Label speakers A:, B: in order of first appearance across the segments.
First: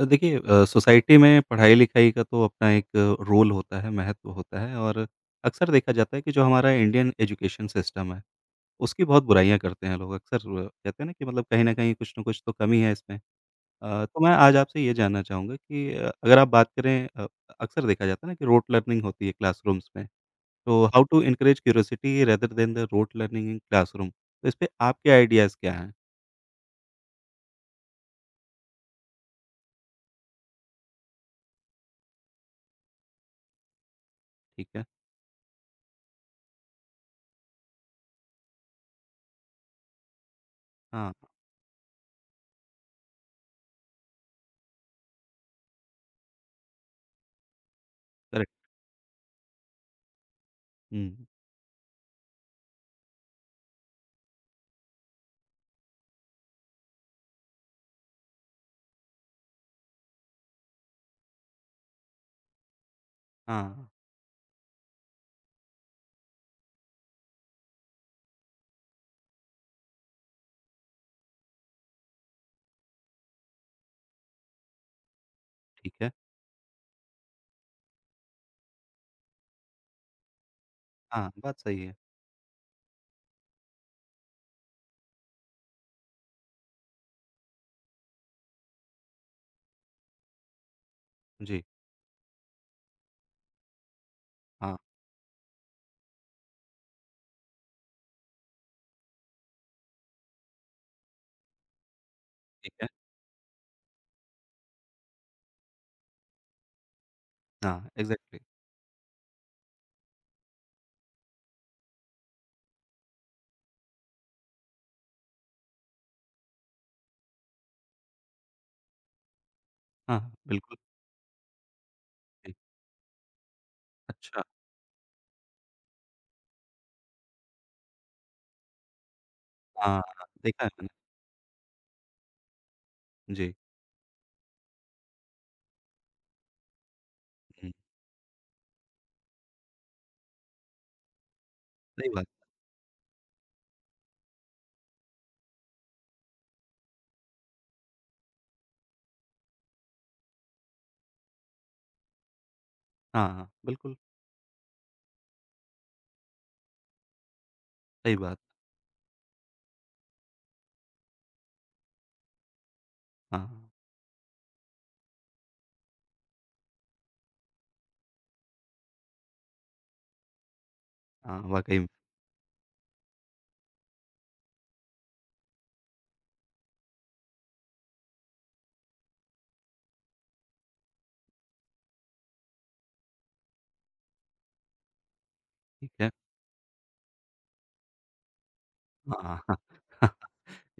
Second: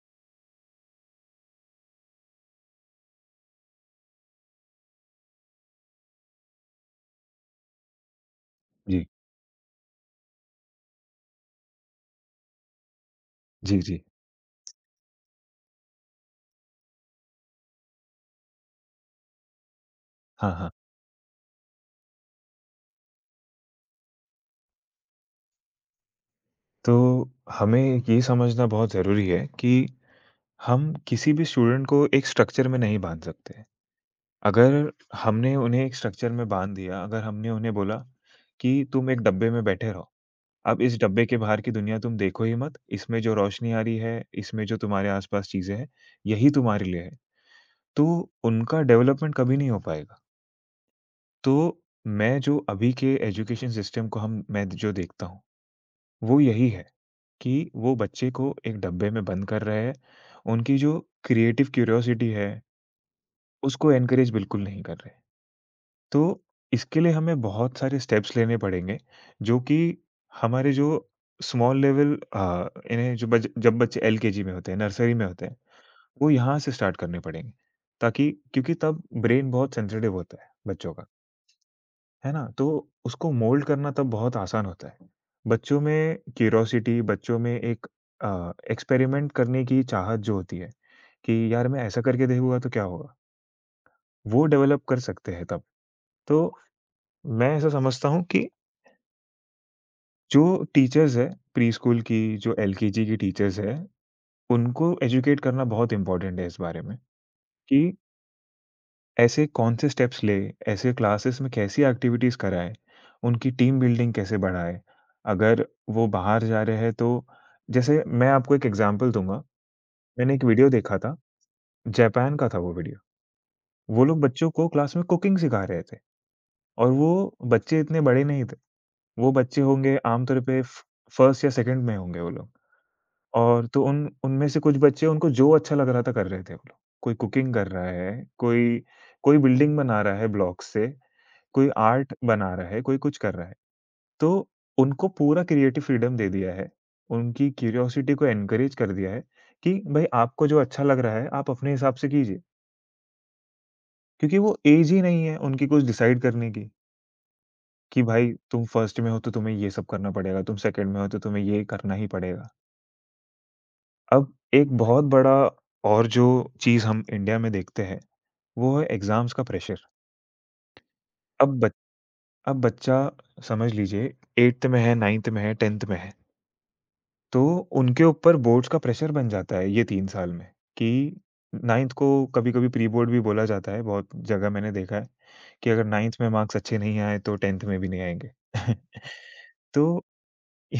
A: देखिए सोसाइटी में पढ़ाई-लिखाई का तो अपना एक रोल होता है, महत्व होता है और अक्सर देखा जाता है कि जो हमारा इंडियन एजुकेशन सिस्टम है, उसकी
B: जी,
A: बहुत बुराइयाँ करते हैं लोग। अक्सर कहते हैं ना कि मतलब कहीं न कहीं कुछ न कुछ तो कमी है इसमें।
B: जी, जी।
A: तो मैं आज आपसे ये जानना चाहूँगा कि अगर आप बात करें अक्सर देखा जाता है ना कि रोट लर्निंग होती है क्लासरूम्स में,
B: हाँ, हाँ।
A: तो how to encourage curiosity rather than the rote learning in classroom. तो इसपे आपके आइडियाज़ क्या हैं?
B: तो हमें ये समझना बहुत ज़रूरी है कि हम किसी भी स्टूडेंट को एक स्ट्रक्चर में नहीं बाँध सकते।
A: ठीक
B: अगर
A: है।
B: हमने उन्हें एक स्ट्रक्चर में बाँध दिया, अगर हमने उन्हें बोला कि तुम एक डब्बे में बैठे रहो, अब इस
A: हाँ,
B: डब्बे के बाहर की दुनिया तुम देखो ही मत, इसमें जो रोशनी आ रही है, इसमें जो तुम्हारे आस-पास चीज़ें हैं, यही तुम्हारे लिए है। तो
A: करेक्ट।
B: उनका डेवलपमेंट कभी नहीं हो पाएगा।
A: हुँ,
B: तो मैं जो अभी के एजुकेशन सिस्टम को हम मैं जो देखता हूँ, वो यही है। कि वो बच्चे को एक डब्बे में बंद कर रहे हैं, उनकी जो क्रिएटिव क्यूरियोसिटी है,
A: हाँ,
B: उसको एनकरेज बिल्कुल नहीं कर रहे। तो इसके लिए हमें बहुत सारे स्टेप्स लेने पड़ेंगे, जो कि हमारे जो स्मॉल लेवल इन्हें जो बज जब बच्चे एलकेजी में होते हैं, नर्सरी में होते हैं,
A: ठीक है।
B: वो यहाँ से स्टार्ट करने पड़ेंगे। ताकि क्योंकि तब ब्रेन बहुत सेंसिटिव होता है बच्चों का।
A: हाँ, बात सही है।
B: है ना? तो उसको मोल्ड करना तब बहुत आसान होता है। बच्चों में क्यूरोसिटी, बच्चों में एक एक्सपेरिमेंट करने की चाहत जो होती है कि
A: जी,
B: यार मैं ऐसा करके देखूँगा तो क्या होगा? वो
A: हाँ,
B: डेवलप कर सकते हैं तब। तो मैं ऐसा समझता हूँ कि जो टीचर्स हैं प्रीस्कूल की, जो
A: ठीक है।
B: एलकेजी की टीचर्स हैं, उनको एजुकेट करना बहुत इम्पोर्टेंट है इस बारे में कि
A: हाँ, एग्ज़ैक्टली
B: ऐसे कौन से स्टेप्स लें, ऐसे क्लासेस में कैसी एक्टिविटीज़ कराएँ, उनकी टीम बिल्डिंग कैसे बढ़ाएँ? अगर वो बाहर जा रहे हैं तो जैसे मैं आपको एक एग्ज़ाम्पल दूँगा,
A: हाँ, हाँ,
B: मैंने एक वीडियो
A: बिल्कुल,
B: देखा था, जापान का
A: जी।
B: था वो वीडियो। वो लोग
A: अच्छा,
B: बच्चों को क्लास में कुकिंग सिखा रहे थे और वो बच्चे इतने बड़े नहीं थे। वो बच्चे होंगे
A: हाँ, हाँ,
B: आमतौर पे
A: देखा है
B: फ
A: मैंने।
B: फर्स्ट या सेकंड में होंगे वो लोग
A: जी,
B: और तो उन उनमें से कुछ बच्चे उनको जो अच्छा लग रहा था कर रहे थे वो लोग। कोई कुकिंग कर
A: हुँ,
B: रहा है, कोई कोई बिल्डिंग बना रहा है ब्लॉक से कोई
A: सही
B: आर्ट
A: बात है।
B: बना रहा है, कोई कुछ कर रहा है। तो उनको पूरा क्रिएटिव फ्रीडम दे दिया है, उनकी क्यूरियोसिटी को एनकरेज कर दिया है कि भई आपको जो अच्छा लग रहा है, आप अपने हिसाब से कीजिए।
A: हाँ, हाँ, बिल्कुल
B: क्योंकि वो एज ही नहीं है उनकी कुछ डिसाइड करने की, कि
A: सही
B: भाई
A: बात।
B: तुम फर्स्ट में हो तो तुम्हें ये सब करना पड़ेगा, तुम सेकंड में हो तो तुम्हें ये करना ही पड़ेगा।
A: हाँ, हाँ,
B: अब एक बहुत बड़ा और जो चीज़ हम इंडिया में देखते हैं, वो है एग्ज़ाम्स का प्रेशर।
A: हाँ,
B: अब बच
A: वाक़ई में,
B: अब बच्चा समझ लीजिए 8th में है, 9th में है, 10th में है। तो उनके ऊपर बोर्ड्स का प्रेशर बन जाता है ये 3 साल में कि 9th को कभी-कभी प्री बोर्ड भी बोला जाता है, बहुत जगह मैंने देखा है कि अगर
A: ठीक
B: 9th
A: है।
B: में मार्क्स अच्छे नहीं आए तो 10th में भी नहीं आएँगे।
A: हाँ, हाँ,
B: तो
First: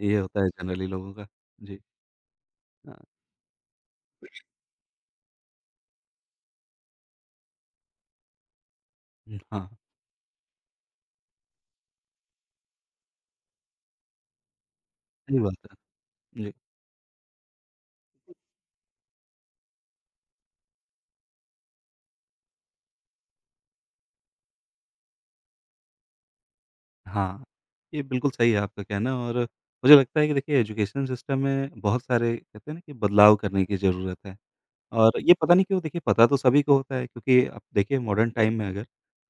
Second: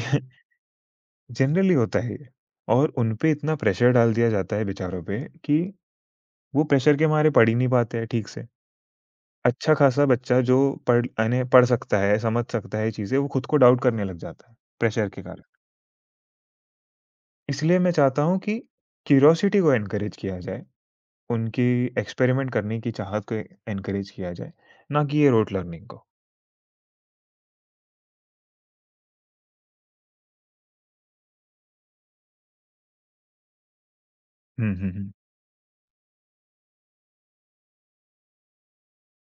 A: ये होता है जनरली लोगों का।
B: जनरली
A: जी,
B: होता है ये और
A: हाँ,
B: उन पे इतना प्रेशर डाल दिया जाता है बेचारों पे कि वो प्रेशर के मारे पढ़ ही नहीं पाते हैं ठीक से।
A: हुँ, हाँ,
B: अच्छा खासा बच्चा जो पढ़ यानी पढ़ सकता है, समझ सकता है चीज़ें, वो खुद को डाउट करने लग जाता है, प्रेशर के
A: सही
B: कारण।
A: बात है। जी,
B: इसलिए मैं चाहता हूँ कि क्यूरियोसिटी को एनकरेज किया जाए। उनकी एक्सपेरिमेंट करने की चाहत को एनकरेज किया जाए, ना कि ये रोte लर्निंग को।
A: हाँ, ये बिल्कुल सही है आपका कहना और मुझे लगता है कि देखिए एजुकेशन सिस्टम में बहुत सारे कहते हैं ना कि बदलाव करने की ज़रूरत है।
B: हुँ, हुँ, हुँ।
A: और ये पता नहीं क्यों देखिए पता तो सभी को होता है क्योंकि अब देखिए मॉडर्न टाइम में अगर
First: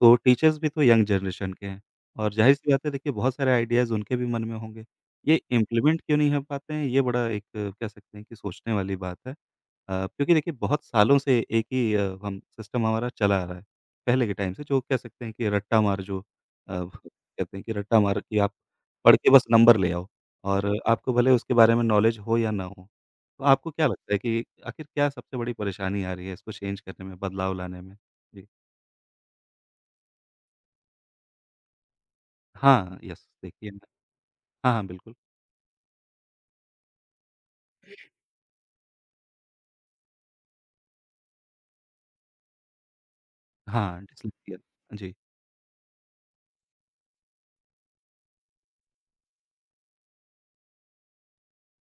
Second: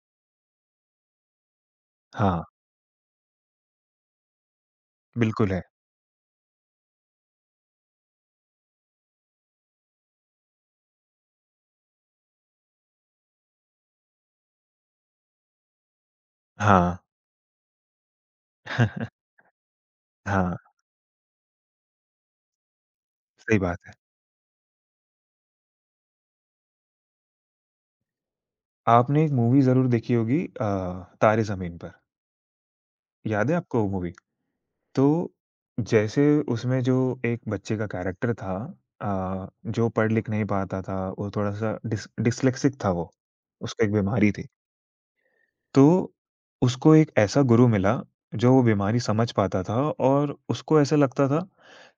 A: तो टीचर्स भी तो यंग जनरेशन के हैं और
B: हाँ,
A: ज़ाहिर-सी बात है देखिए बहुत सारे आइडियाज़ उनके भी मन में होंगे। ये
B: बिल्कुल है।
A: इम्प्लीमेंट क्यों नहीं हो पाते हैं ये बड़ा एक कह सकते हैं कि सोचने वाली बात है। क्योंकि देखिए बहुत सालों से एक ही हम सिस्टम हमारा चला आ रहा है, पहले के टाइम से जो कह सकते हैं कि रट्टा मार जो
B: हाँ।
A: कहते हैं कि रट्टा मार कि आप पढ़ के बस नंबर ले आओ
B: हाँ,
A: और आपको भले उसके बारे में नॉलेज हो या ना हो। तो
B: सही
A: आपको
B: बात
A: क्या
B: है।
A: लगता है कि आखिर क्या सबसे बड़ी परेशानी आ रही है इसको चेंज करने में, बदलाव लाने में? जी।
B: आपने एक मूवी ज़रूर देखी होगी तारे ज़मीन पर।
A: हाँ, यस
B: याद है
A: देखिए मैं
B: आपको वो मूवी?
A: हाँ, हाँ,
B: तो
A: बिल्कुल।
B: जैसे उसमें जो एक बच्चे का कैरेक्टर था जो पढ़ लिख नहीं पाता था, वो थोड़ा-सा डिस्लेक्सिक था वो। उसको एक
A: हाँ,
B: बीमारी थी।
A: डिस्लेक्सिया जी।
B: तो उसको एक ऐसा गुरु मिला, जो वो बीमारी समझ पाता था और उसको ऐसा लगता था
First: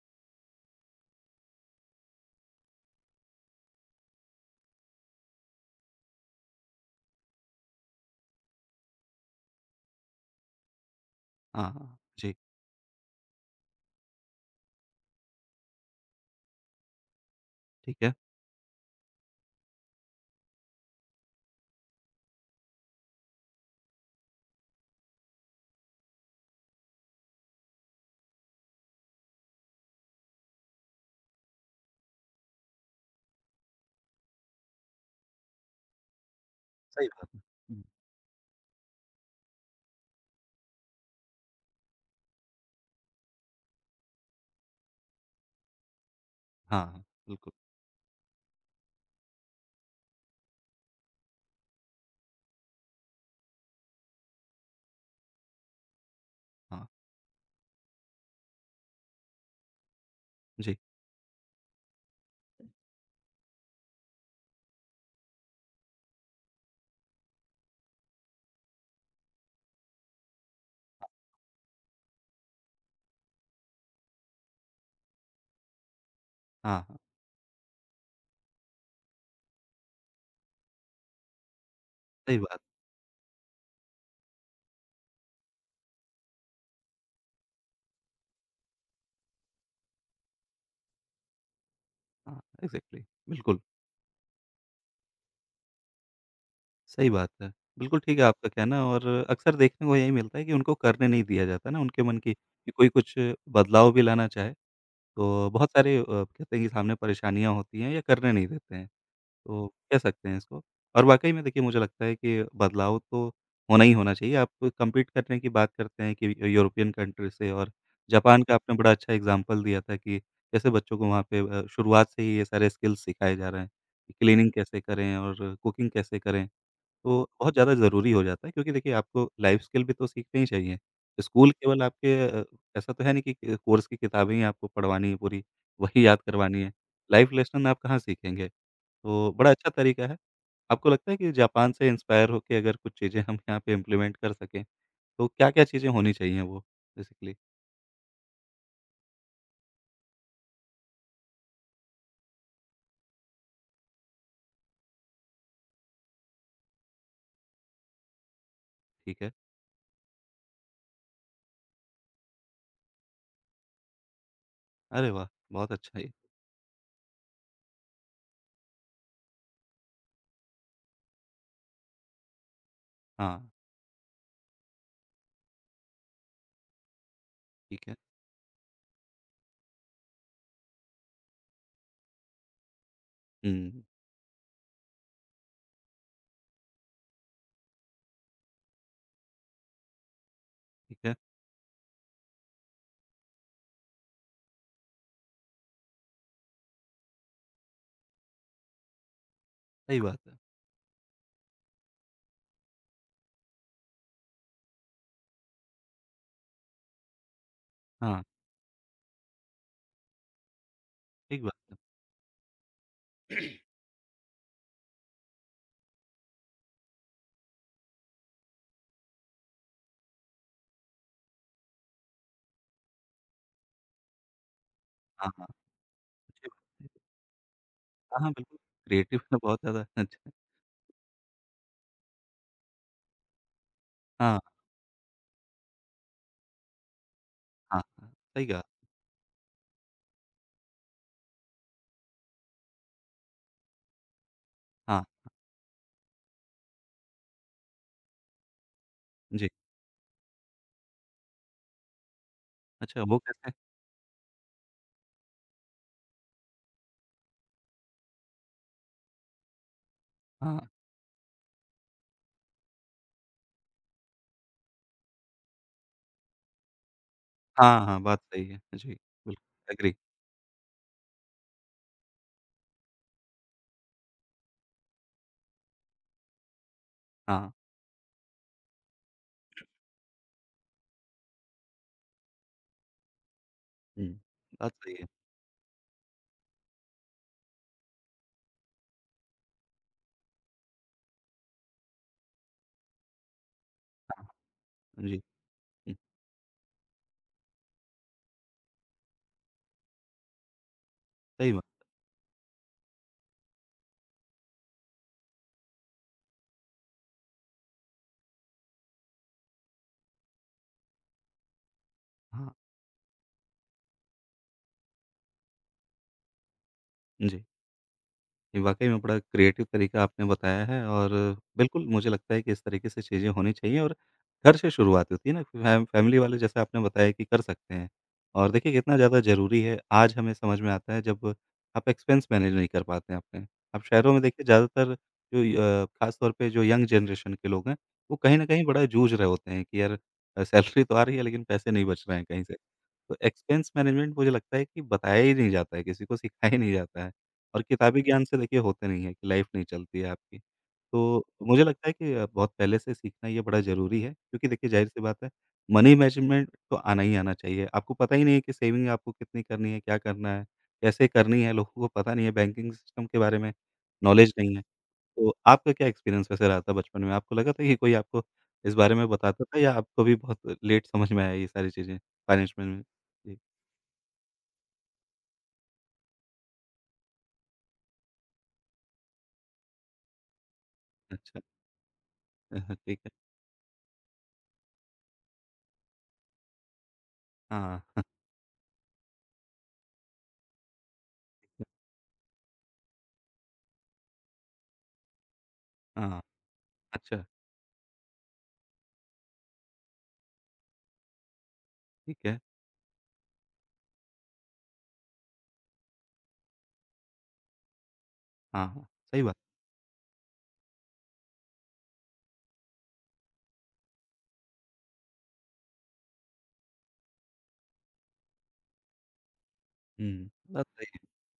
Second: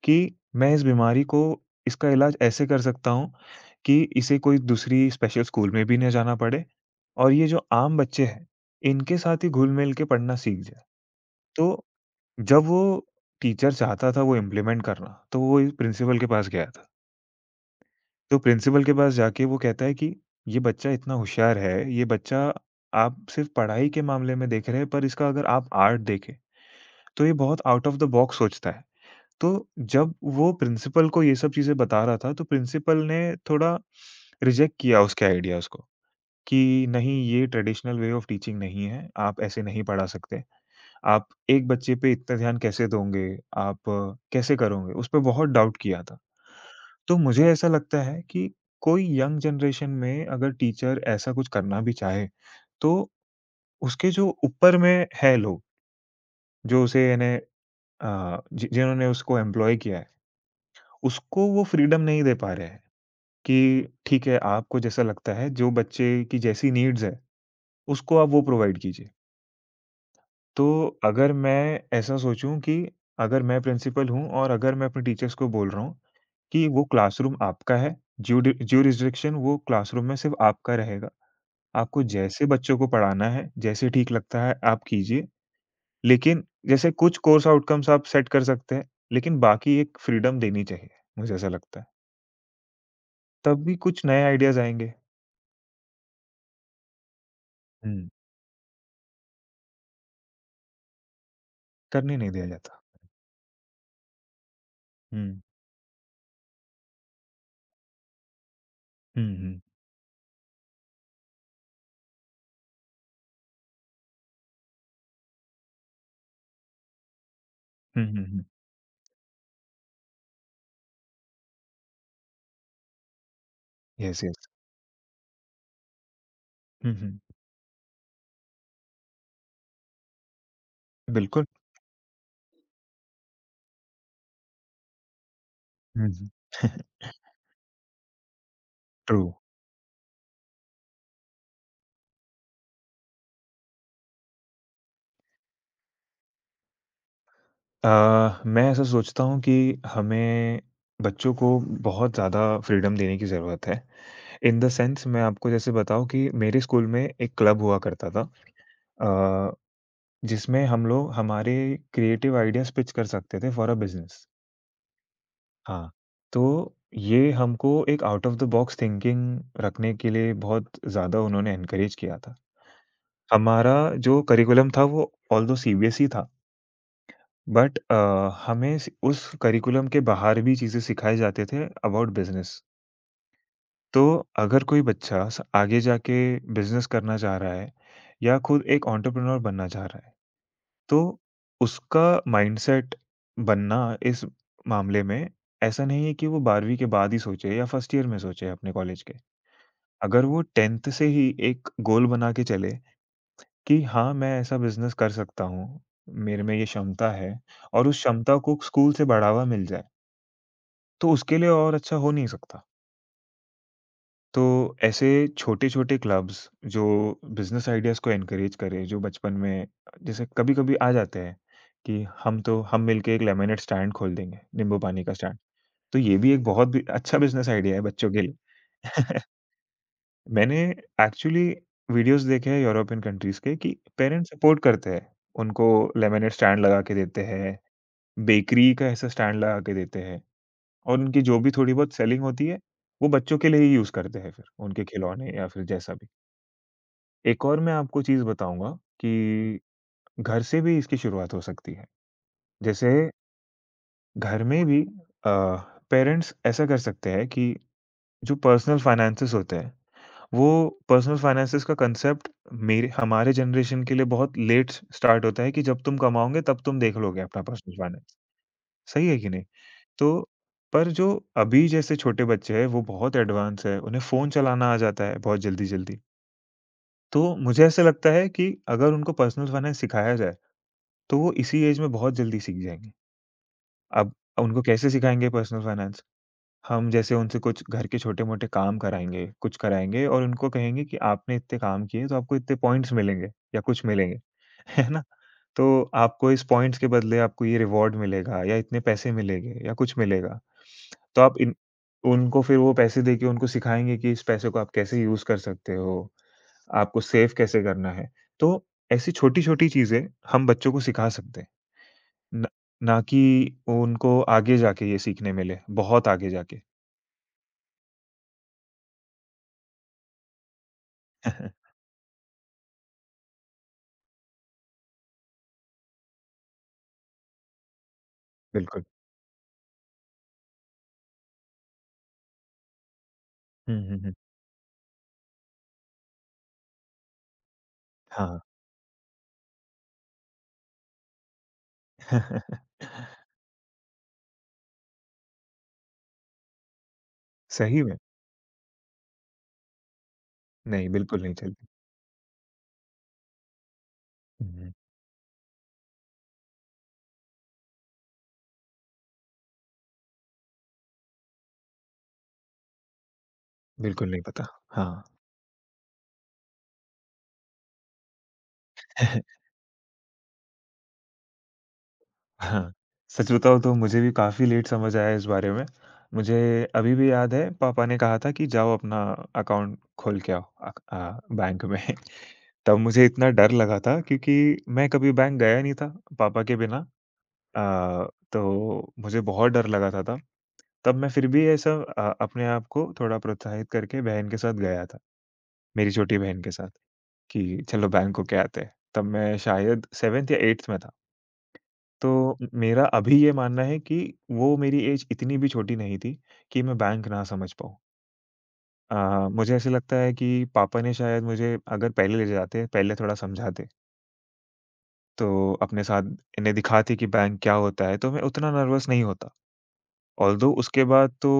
B: कि मैं इस बीमारी को इसका इलाज ऐसे कर सकता हूँ कि इसे कोई दूसरी स्पेशल स्कूल में भी ना जाना पड़े और ये जो आम बच्चे हैं, इनके साथ ही घुल-मिल के पढ़ना सीख जाए। तो
A: हाँ, हाँ, जी,
B: जब वो टीचर चाहता था वो इम्प्लीमेंट करना, तो वो प्रिंसिपल के पास गया था।
A: ठीक है,
B: तो प्रिंसिपल के पास जाके वो कहता है कि ये बच्चा इतना होशियार है, ये बच्चा आप सिर्फ़ पढ़ाई के मामले में देख रहे हैं, पर इसका अगर आप आर्ट देखें, तो ये बहुत आउट ऑफ़ द बॉक्स सोचता है। तो जब वो प्रिंसिपल को ये सब चीज़ें बता रहा था, तो प्रिंसिपल ने थोड़ा रिजेक्ट किया उसके आइडियाज़ को कि
A: सही
B: नहीं,
A: बात है।
B: ये
A: हुँ,
B: ट्रेडिशनल वे ऑफ़ टीचिंग नहीं है, आप ऐसे नहीं पढ़ा सकते। आप एक बच्चे पे इतना ध्यान कैसे दोगे? आप कैसे करोगे? उस पे बहुत डाउट किया था।
A: हाँ, हाँ,
B: तो मुझे
A: बिल्कुल।
B: ऐसा लगता है कि कोई यंग जनरेशन में अगर टीचर ऐसा कुछ करना भी चाहे, तो उसके जो ऊपर में है लोग, जो
A: हाँ,
B: उसे यानी अ, जि जिन्होंने उसको एम्प्लॉय किया है,
A: जी।
B: उसको वो फ्रीडम नहीं दे पा रहे हैं कि ठीक है, आपको जैसा लगता है, जो बच्चे की जैसी नीड्स है, उसको आप वो प्रोवाइड कीजिए। तो अगर मैं ऐसा सोचूँ कि अगर मैं प्रिंसिपल हूँ और अगर मैं अपने टीचर्स को बोल रहा हूँ कि
A: हाँ,
B: वो
A: हाँ,
B: क्लासरूम आपका है, ज्यूडि ज्यूरिसडिक्शन वो क्लासरूम में सिर्फ़ आपका रहेगा। आपको
A: सही
B: जैसे
A: बात।
B: बच्चों को पढ़ाना है, जैसे ठीक लगता है आप कीजिए। लेकिन जैसे कुछ कोर्स आउटकम्स आप सेट कर सकते हैं, लेकिन बाकी एक फ्रीडम देनी चाहिए, मुझे ऐसा लगता है।
A: हाँ, एग्ज़ैक्टली बिल्कुल,
B: तब भी कुछ नए आइडियाज़ आएँगे।
A: सही बात है। बिल्कुल
B: हुँ।
A: ठीक है आपका कहना और अक्सर देखने को यही मिलता है कि उनको करने नहीं दिया जाता ना उनके
B: करने
A: मन
B: नहीं
A: की
B: दिया
A: कि
B: जाता।
A: कोई कुछ बदलाव भी लाना चाहे,
B: हुँ,
A: तो बहुत सारे कहते हैं कि सामने परेशानियाँ होती हैं या करने नहीं देते हैं।
B: हुँ, हुँ।
A: तो कह सकते हैं इसको और वाक़ई में देखिए मुझे लगता है कि बदलाव तो होना ही होना चाहिए। आप कम्पीट करने की बात करते हैं कि यूरोपियन कंट्री से और
B: हुँ, हुँ,
A: जापान
B: हुँ।
A: का आपने बड़ा अच्छा एग्ज़ाम्पल दिया था कि कैसे बच्चों को वहाँ पे शुरुआत से ही ये सारे स्किल्स सिखाए जा रहे हैं कि
B: यस, यस।
A: क्लीनिंग कैसे करें और कुकिंग कैसे करें।
B: हुँ, हुँ।
A: तो बहुत ज़्यादा ज़रूरी हो जाता है क्योंकि देखिए आपको लाइफ़ स्किल भी तो सीखने ही चाहिए।
B: बिल्कुल।
A: स्कूल केवल आपके अ, ऐसा तो है नहीं कि कोर्स की किताबें ही आपको पढ़वानी है पूरी,
B: हुँ,
A: वही याद करवानी
B: हुँ।
A: है। लाइफ़ लेसन आप कहाँ सीखेंगे?
B: ट्रू।
A: तो बड़ा अच्छा तरीका है। आपको लगता है कि जापान से इंस्पायर होके अगर कुछ चीज़ें हम यहाँ पे इम्प्लीमेंट कर सकें, तो क्या-क्या चीज़ें होनी चाहिए वो बेसिकली?
B: मैं ऐसा सोचता हूँ कि हमें बच्चों को बहुत ज़्यादा फ्रीडम देने की ज़रूरत है। इन द सेंस मैं आपको जैसे बताऊँ कि मेरे स्कूल में एक क्लब हुआ करता था।
A: ठीक है।
B: अ जिसमें हम लोग हमारे क्रिएटिव आइडियाज़ पिच कर सकते थे फॉर अ बिज़नेस।
A: अरे वाह! बहुत
B: हाँ,
A: अच्छा ये।
B: तो ये हमको एक out of the box thinking रखने के लिए बहुत ज़्यादा उन्होंने एनकरेज किया था।
A: हाँ,
B: हमारा जो करिकुलम था वो ऑल्दो सीबीएसई था, बट
A: ठीक
B: अ,
A: है।
B: हमें स उस करिकुलम के बाहर भी चीज़ें सिखाए जाते थे अबाउट बिज़नेस।
A: हुँ,
B: तो अगर कोई बच्चा स आगे जाके बिज़नेस करना चाह रहा है या खुद एक एंटरप्रेन्योर बनना चाह रहा है तो
A: ठीक है।
B: उसका माइंडसेट बनना इस मामले में ऐसा नहीं है कि वो 12वीं के बाद ही सोचे या फर्स्ट ईयर में सोचे अपने कॉलेज के।
A: सही बात
B: अगर
A: है।
B: वो 10th से ही एक गोल बना के चले कि हाँ, मैं ऐसा बिज़नेस कर सकता हूँ, मेरे में ये क्षमता है और उस
A: हाँ,
B: क्षमता को स्कूल से बढ़ावा मिल जाए, तो उसके
A: ठीक
B: लिए
A: बात
B: और
A: है।
B: अच्छा हो नहीं सकता। तो ऐसे छोटे-छोटे क्लब्स जो बिज़नेस आइडियाज़ को एनकरेज करें, जो बचपन में जैसे कभी-कभी आ जाते हैं कि हम मिलके एक लेमनेड स्टैंड खोल देंगे, नींबू पानी का
A: हाँ,
B: स्टैंड।
A: हाँ।
B: तो ये भी एक
A: अच्छी
B: बहुत बि
A: बात है।
B: अच्छा बिज़नेस आइडिया है बच्चों
A: हाँ,
B: के
A: हाँ,
B: लिए।
A: बिल्कुल। क्रिएटिव है बहुत ज़्यादा अच्छा।
B: मैंने एक्चुअली वीडियोज़ देखे हैं यूरोपियन कंट्रीज़ के कि पेरेंट्स
A: हाँ,
B: सपोर्ट करते हैं। उनको लेमनेड स्टैंड लगा के देते हैं,
A: हाँ, हाँ। सही कहा।
B: बेकरी का ऐसा स्टैंड लगा के देते हैं। और उनकी जो भी थोड़ी-बहुत सेलिंग होती है, वो बच्चों के लिए ही यूज़ करते हैं फिर, उनके
A: हाँ,
B: खिलौने या फिर जैसा भी। एक और मैं आपको चीज़ बताऊँगा
A: जी।
B: कि घर से भी इसकी शुरुआत हो सकती है। जैसे
A: अच्छा वो कैसे?
B: घर में भी अ, पेरेंट्स ऐसा कर सकते हैं कि जो पर्सनल फाइनेंसेस होते हैं,
A: हाँ।
B: वो पर्सनल फाइनेंसेस का कांसेप्ट मेरे हमारे जनरेशन के लिए बहुत लेट स्टार्ट होता है कि जब तुम कमाओगे तब तुम देख लोगे अपना पर्सनल
A: हाँ, हाँ,
B: फाइनेंस।
A: बात सही है। जी,
B: सही है कि नहीं?
A: बिल्कुल एग्री।
B: तो पर जो अभी जैसे छोटे बच्चे हैं, वो बहुत एडवांस है, उन्हें फ़ोन चलाना आ जाता है बहुत जल्दी-जल्दी। तो
A: हाँ,
B: मुझे ऐसा लगता है कि अगर उनको पर्सनल फाइनेंस सिखाया जाए, तो वो इसी ऐज में बहुत जल्दी सीख जाएँगे।
A: हुँ।
B: अब उनको
A: बात
B: कैसे
A: सही है।
B: सिखाएँगे पर्सनल फाइनेंस? हम जैसे उनसे कुछ घर के छोटे-मोटे काम कराएँगे, कुछ कराएँगे और उनको कहेंगे कि आपने इतने काम किए, तो आपको इतने पॉइंट्स मिलेंगे या कुछ मिलेंगे, है ना?
A: हाँ, जी।
B: तो
A: हुँ,
B: आपको इस पॉइंट्स के बदले आपको ये रिवॉर्ड मिलेगा या इतने पैसे मिलेंगे या कुछ मिलेगा। तो आप
A: सही
B: इन
A: बात।
B: उनको फिर वो पैसे देके उनको सिखाएँगे कि इस पैसे को आप कैसे यूज़ कर सकते हो, आपको सेव कैसे करना है। तो ऐसी छोटी-छोटी चीज़ें हम बच्चों को सिखा सकते हैं, न
A: हाँ,
B: ना कि उनको आगे जाके ये सीखने मिले, बहुत आगे जाके।
A: जी। ये वाक़ई में बड़ा क्रिएटिव तरीका आपने बताया है और बिल्कुल मुझे लगता है कि इस तरीके से चीज़ें होनी चाहिए और घर से शुरुआत होती है ना, फैमिली वाले जैसे आपने बताया कि कर सकते हैं। और देखिए
B: बिल्कुल।
A: कितना ज़्यादा ज़रूरी है, आज हमें समझ में आता है जब आप एक्सपेंस मैनेज नहीं कर पाते हैं अपने।
B: हुँ,
A: आप
B: हुँ,
A: शहरों
B: हुँ।
A: में देखिए ज़्यादातर जो ख़ास तौर पे जो यंग जनरेशन के लोग हैं, वो
B: हाँ।
A: कहीं न कहीं बड़ा जूझ रहे होते हैं कि यार सैलरी तो आ रही है लेकिन पैसे नहीं बच रहे हैं कहीं से। तो एक्सपेंस मैनेजमेंट मुझे लगता है कि बताया ही नहीं जाता है, किसी को सिखाया ही नहीं जाता है और
B: सही में।
A: किताबी ज्ञान से देखिए होते नहीं है कि लाइफ नहीं चलती है आपकी।
B: नहीं, बिल्कुल
A: तो
B: नहीं
A: मुझे
B: चलती।
A: लगता है कि बहुत पहले से सीखना ये बड़ा ज़रूरी है क्योंकि
B: हुँ,
A: देखिए
B: हुँ।
A: ज़ाहिर-सी बात है मनी मैनेजमेंट तो आना ही आना चाहिए। आपको पता ही नहीं है कि सेविंग आपको कितनी करनी है, क्या करना है, कैसे करनी है, लोगों को पता नहीं है, बैंकिंग सिस्टम के बारे में
B: बिल्कुल नहीं
A: नॉलेज
B: पता।
A: नहीं है।
B: हाँ।
A: तो आपका क्या एक्सपीरियंस वैसे रहा था बचपन में? आपको लगा था कि कोई आपको इस बारे में बताता था या आपको भी बहुत लेट समझ में आया ये सारी चीज़ें फाइनेंशियल
B: हाँ,
A: में?
B: सच
A: जी,
B: बताऊँ तो मुझे भी काफ़ी लेट समझ आया इस बारे में। मुझे अभी भी याद है पापा ने कहा था कि जाओ अपना अकाउंट खोल के आओ
A: अच्छा।
B: बैंक में।
A: हाँ,
B: तब
A: ठीक
B: मुझे
A: है।
B: इतना डर लगा था क्योंकि मैं कभी बैंक गया नहीं था पापा के बिना।
A: हाँ, हाँ,
B: तो मुझे बहुत डर लगा था तब। तब मैं फिर भी अपने आप को थोड़ा प्रोत्साहित करके बहन के साथ गया था, मेरी छोटी
A: हाँ,
B: बहन के साथ
A: अच्छा,
B: कि चलो बैंक होके आते हैं। तब मैं शायद 7th या 8th में था। तो
A: ठीक है।
B: म मेरा अभी ये मानना है कि वो मेरी ऐज इतनी भी छोटी नहीं थी कि मैं बैंक ना समझ पाऊँ।
A: हाँ, हाँ, सही बात।
B: मुझे ऐसा लगता है कि पापा ने शायद मुझे अगर पहले ले जाते, पहले थोड़ा समझाते, तो अपने साथ इन्हें दिखाते कि बैंक क्या होता है, तो मैं उतना नर्वस नहीं होता।
A: हुँ,
B: ऑल्दो
A: बात
B: उसके
A: सही है।
B: बाद तो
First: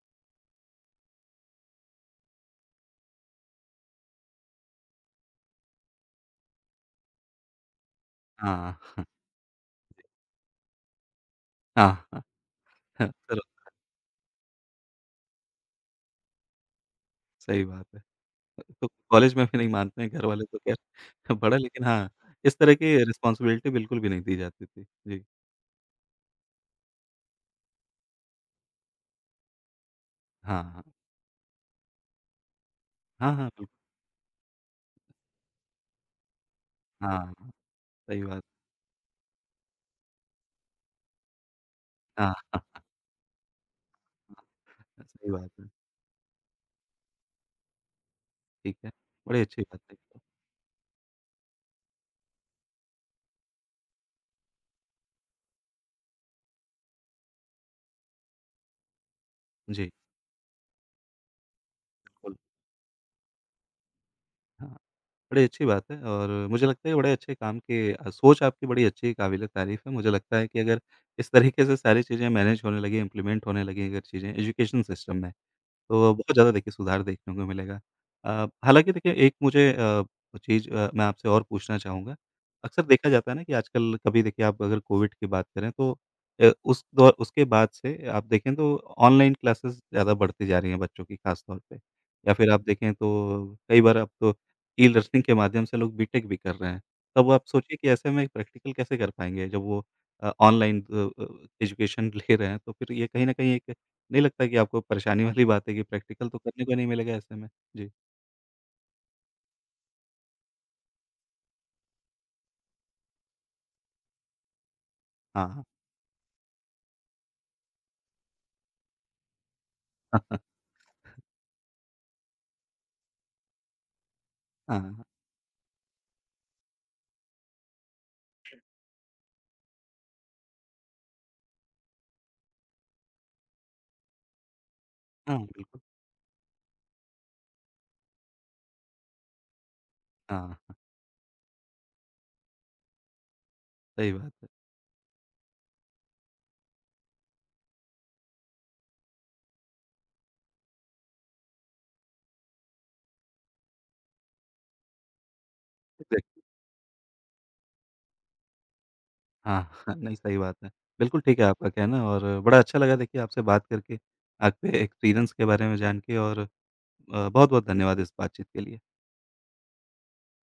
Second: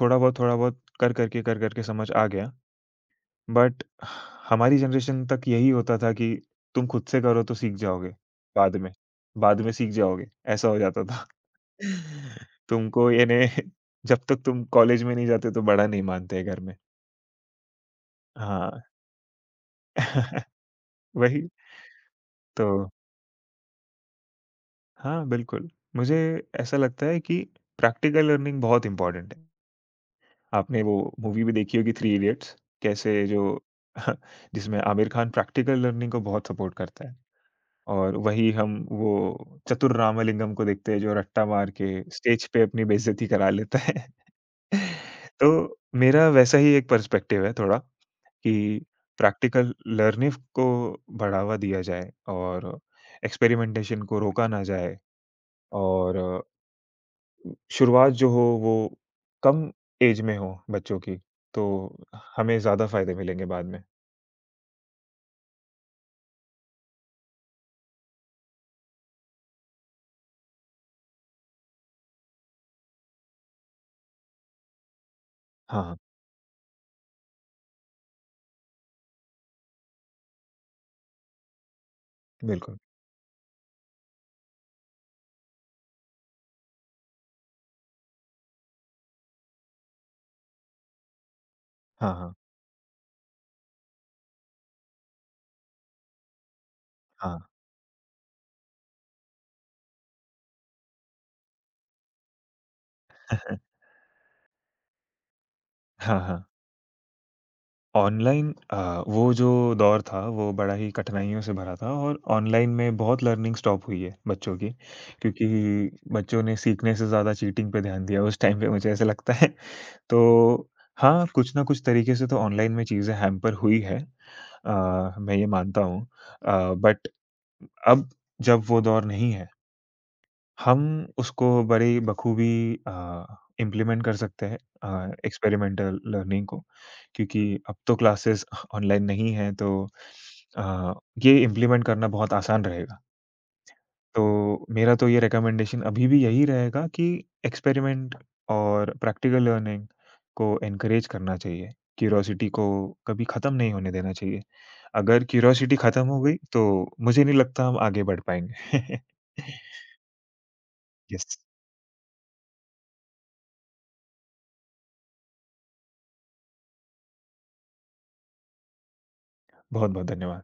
B: थोड़ा बहुत कर कर के समझ आ गया। बट हमारी जनरेशन तक यही होता था कि तुम खुद से करो तो सीख जाओगे बाद
A: हाँ,
B: में,
A: हाँ,
B: बाद में सीख जाओगे, ऐसा हो जाता था।
A: हाँ, हाँ, हाँ,
B: तुमको ये ने
A: चलो
B: जब तक तुम कॉलेज में नहीं जाते तो बड़ा नहीं मानते हैं घर में।
A: सही बात है।
B: हाँ,
A: तो कॉलेज में भी नहीं मानते हैं घर वाले तो खैर
B: वही
A: बड़ा लेकिन हाँ, इस तरह
B: तो
A: की रिस्पॉन्सिबिलिटी बिल्कुल भी नहीं दी जाती थी। जी।
B: हाँ, बिल्कुल। मुझे ऐसा लगता है कि प्रैक्टिकल लर्निंग बहुत इम्पोर्टेंट है।
A: हाँ,
B: आपने
A: हाँ,
B: वो मूवी भी देखी होगी थ्री इडियट्स कैसे
A: हाँ,
B: जो
A: हाँ, बिल्कुल।
B: जिसमें आमिर खान प्रैक्टिकल लर्निंग को बहुत सपोर्ट करता है
A: हाँ, हाँ,
B: और
A: सही बात।
B: वही हम वो चतुर रामलिंगम को देखते हैं जो रट्टा मार के
A: हाँ,
B: स्टेज पे अपनी बेइज़्ज़ती करा लेता है।
A: सही बात
B: तो
A: है।
B: मेरा वैसा ही एक पर्सपेक्टिव है थोड़ा। कि
A: ठीक है। बड़ी अच्छी
B: प्रैक्टिकल
A: बात है ये तो।
B: लर्निंग को बढ़ावा दिया जाए और एक्सपेरिमेंटेशन को रोका ना जाए और शुरुआत जो हो वो कम
A: जी,
B: एज में हो बच्चों की, तो
A: बिल्कुल।
B: हमें ज़्यादा फ़ायदे मिलेंगे बाद में।
A: हाँ, बड़ी अच्छी बात है और मुझे लगता है बड़े अच्छे काम की सोच आपकी बड़ी अच्छी है, काबिल-ए-तारीफ़ है। मुझे लगता है कि अगर इस तरीके से सारी चीज़ें मैनेज होने लगीं, इम्प्लीमेंट होने लगीं अगर चीज़ें एजुकेशन सिस्टम में
B: हाँ, हाँ,
A: तो बहुत ज़्यादा देखिए सुधार देखने को मिलेगा। अ, हालाँकि देखिए एक मुझे चीज़ मैं आपसे और पूछना चाहूँगा।
B: बिल्कुल।
A: अक्सर देखा जाता है ना कि आजकल कभी देखिए आप अगर कोविड की बात करें तो उस दौर उसके बाद से आप देखें तो ऑनलाइन क्लासेस ज़्यादा बढ़ती जा रही हैं बच्चों की खास तौर पे।
B: हाँ, हाँ,
A: या फिर आप देखें तो कई बार अब तो ई लर्निंग के माध्यम से लोग बीटेक भी कर रहे हैं। तब
B: हाँ,
A: आप सोचिए कि ऐसे में प्रैक्टिकल कैसे कर पाएँगे जब वो ऑनलाइन अ, एजुकेशन ले रहे हैं तो फिर ये कहीं न कहीं एक नहीं लगता कि आपको परेशानी वाली बात है कि
B: हाँ,
A: प्रैक्टिकल तो
B: हाँ।
A: करने को नहीं मिलेगा ऐसे में? जी।
B: ऑनलाइन वो जो दौर था वो बड़ा ही कठिनाइयों से भरा था और ऑनलाइन में बहुत लर्निंग स्टॉप हुई है बच्चों की,
A: हाँ,
B: क्योंकि बच्चों ने सीखने से ज़्यादा चीटिंग पे ध्यान दिया उस टाइम पे मुझे ऐसा लगता है। तो हाँ, कुछ न कुछ तरीके से तो ऑनलाइन में चीज़ें हैम्पर हुई है।
A: हाँ, हाँ,
B: मैं ये मानता हूँ बट अब जब वो दौर नहीं है, हम उसको बड़े बखूबी अ, इम्प्लीमेंट कर सकते हैं
A: हाँ, बिल्कुल।
B: एक्सपेरिमेंटल लर्निंग को, क्योंकि अब तो क्लासेस ऑनलाइन नहीं हैं, तो
A: हाँ, हाँ,
B: अ, ये इम्प्लीमेंट करना बहुत आसान रहेगा।
A: सही बात है।
B: तो मेरा तो ये रिकमेंडेशन अभी भी यही रहेगा कि एक्सपेरिमेंट और प्रैक्टिकल लर्निंग को एनकरेज करना चाहिए। क्यूरियोसिटी को कभी ख़त्म नहीं होने देना चाहिए। अगर क्यूरियोसिटी ख़त्म हो गई
A: एग्ज़ैक्टली
B: तो मुझे नहीं लगता हम आगे बढ़ पाएँगे।
A: हाँ, हाँ, नहीं सही बात है। बिल्कुल
B: यस,
A: ठीक है आपका कहना और बड़ा अच्छा लगा देखिए आपसे बात करके, आपके एक्सपीरियंस के बारे में जान के और बहुत-बहुत धन्यवाद इस बातचीत के लिए।
B: बहुत-बहुत धन्यवाद।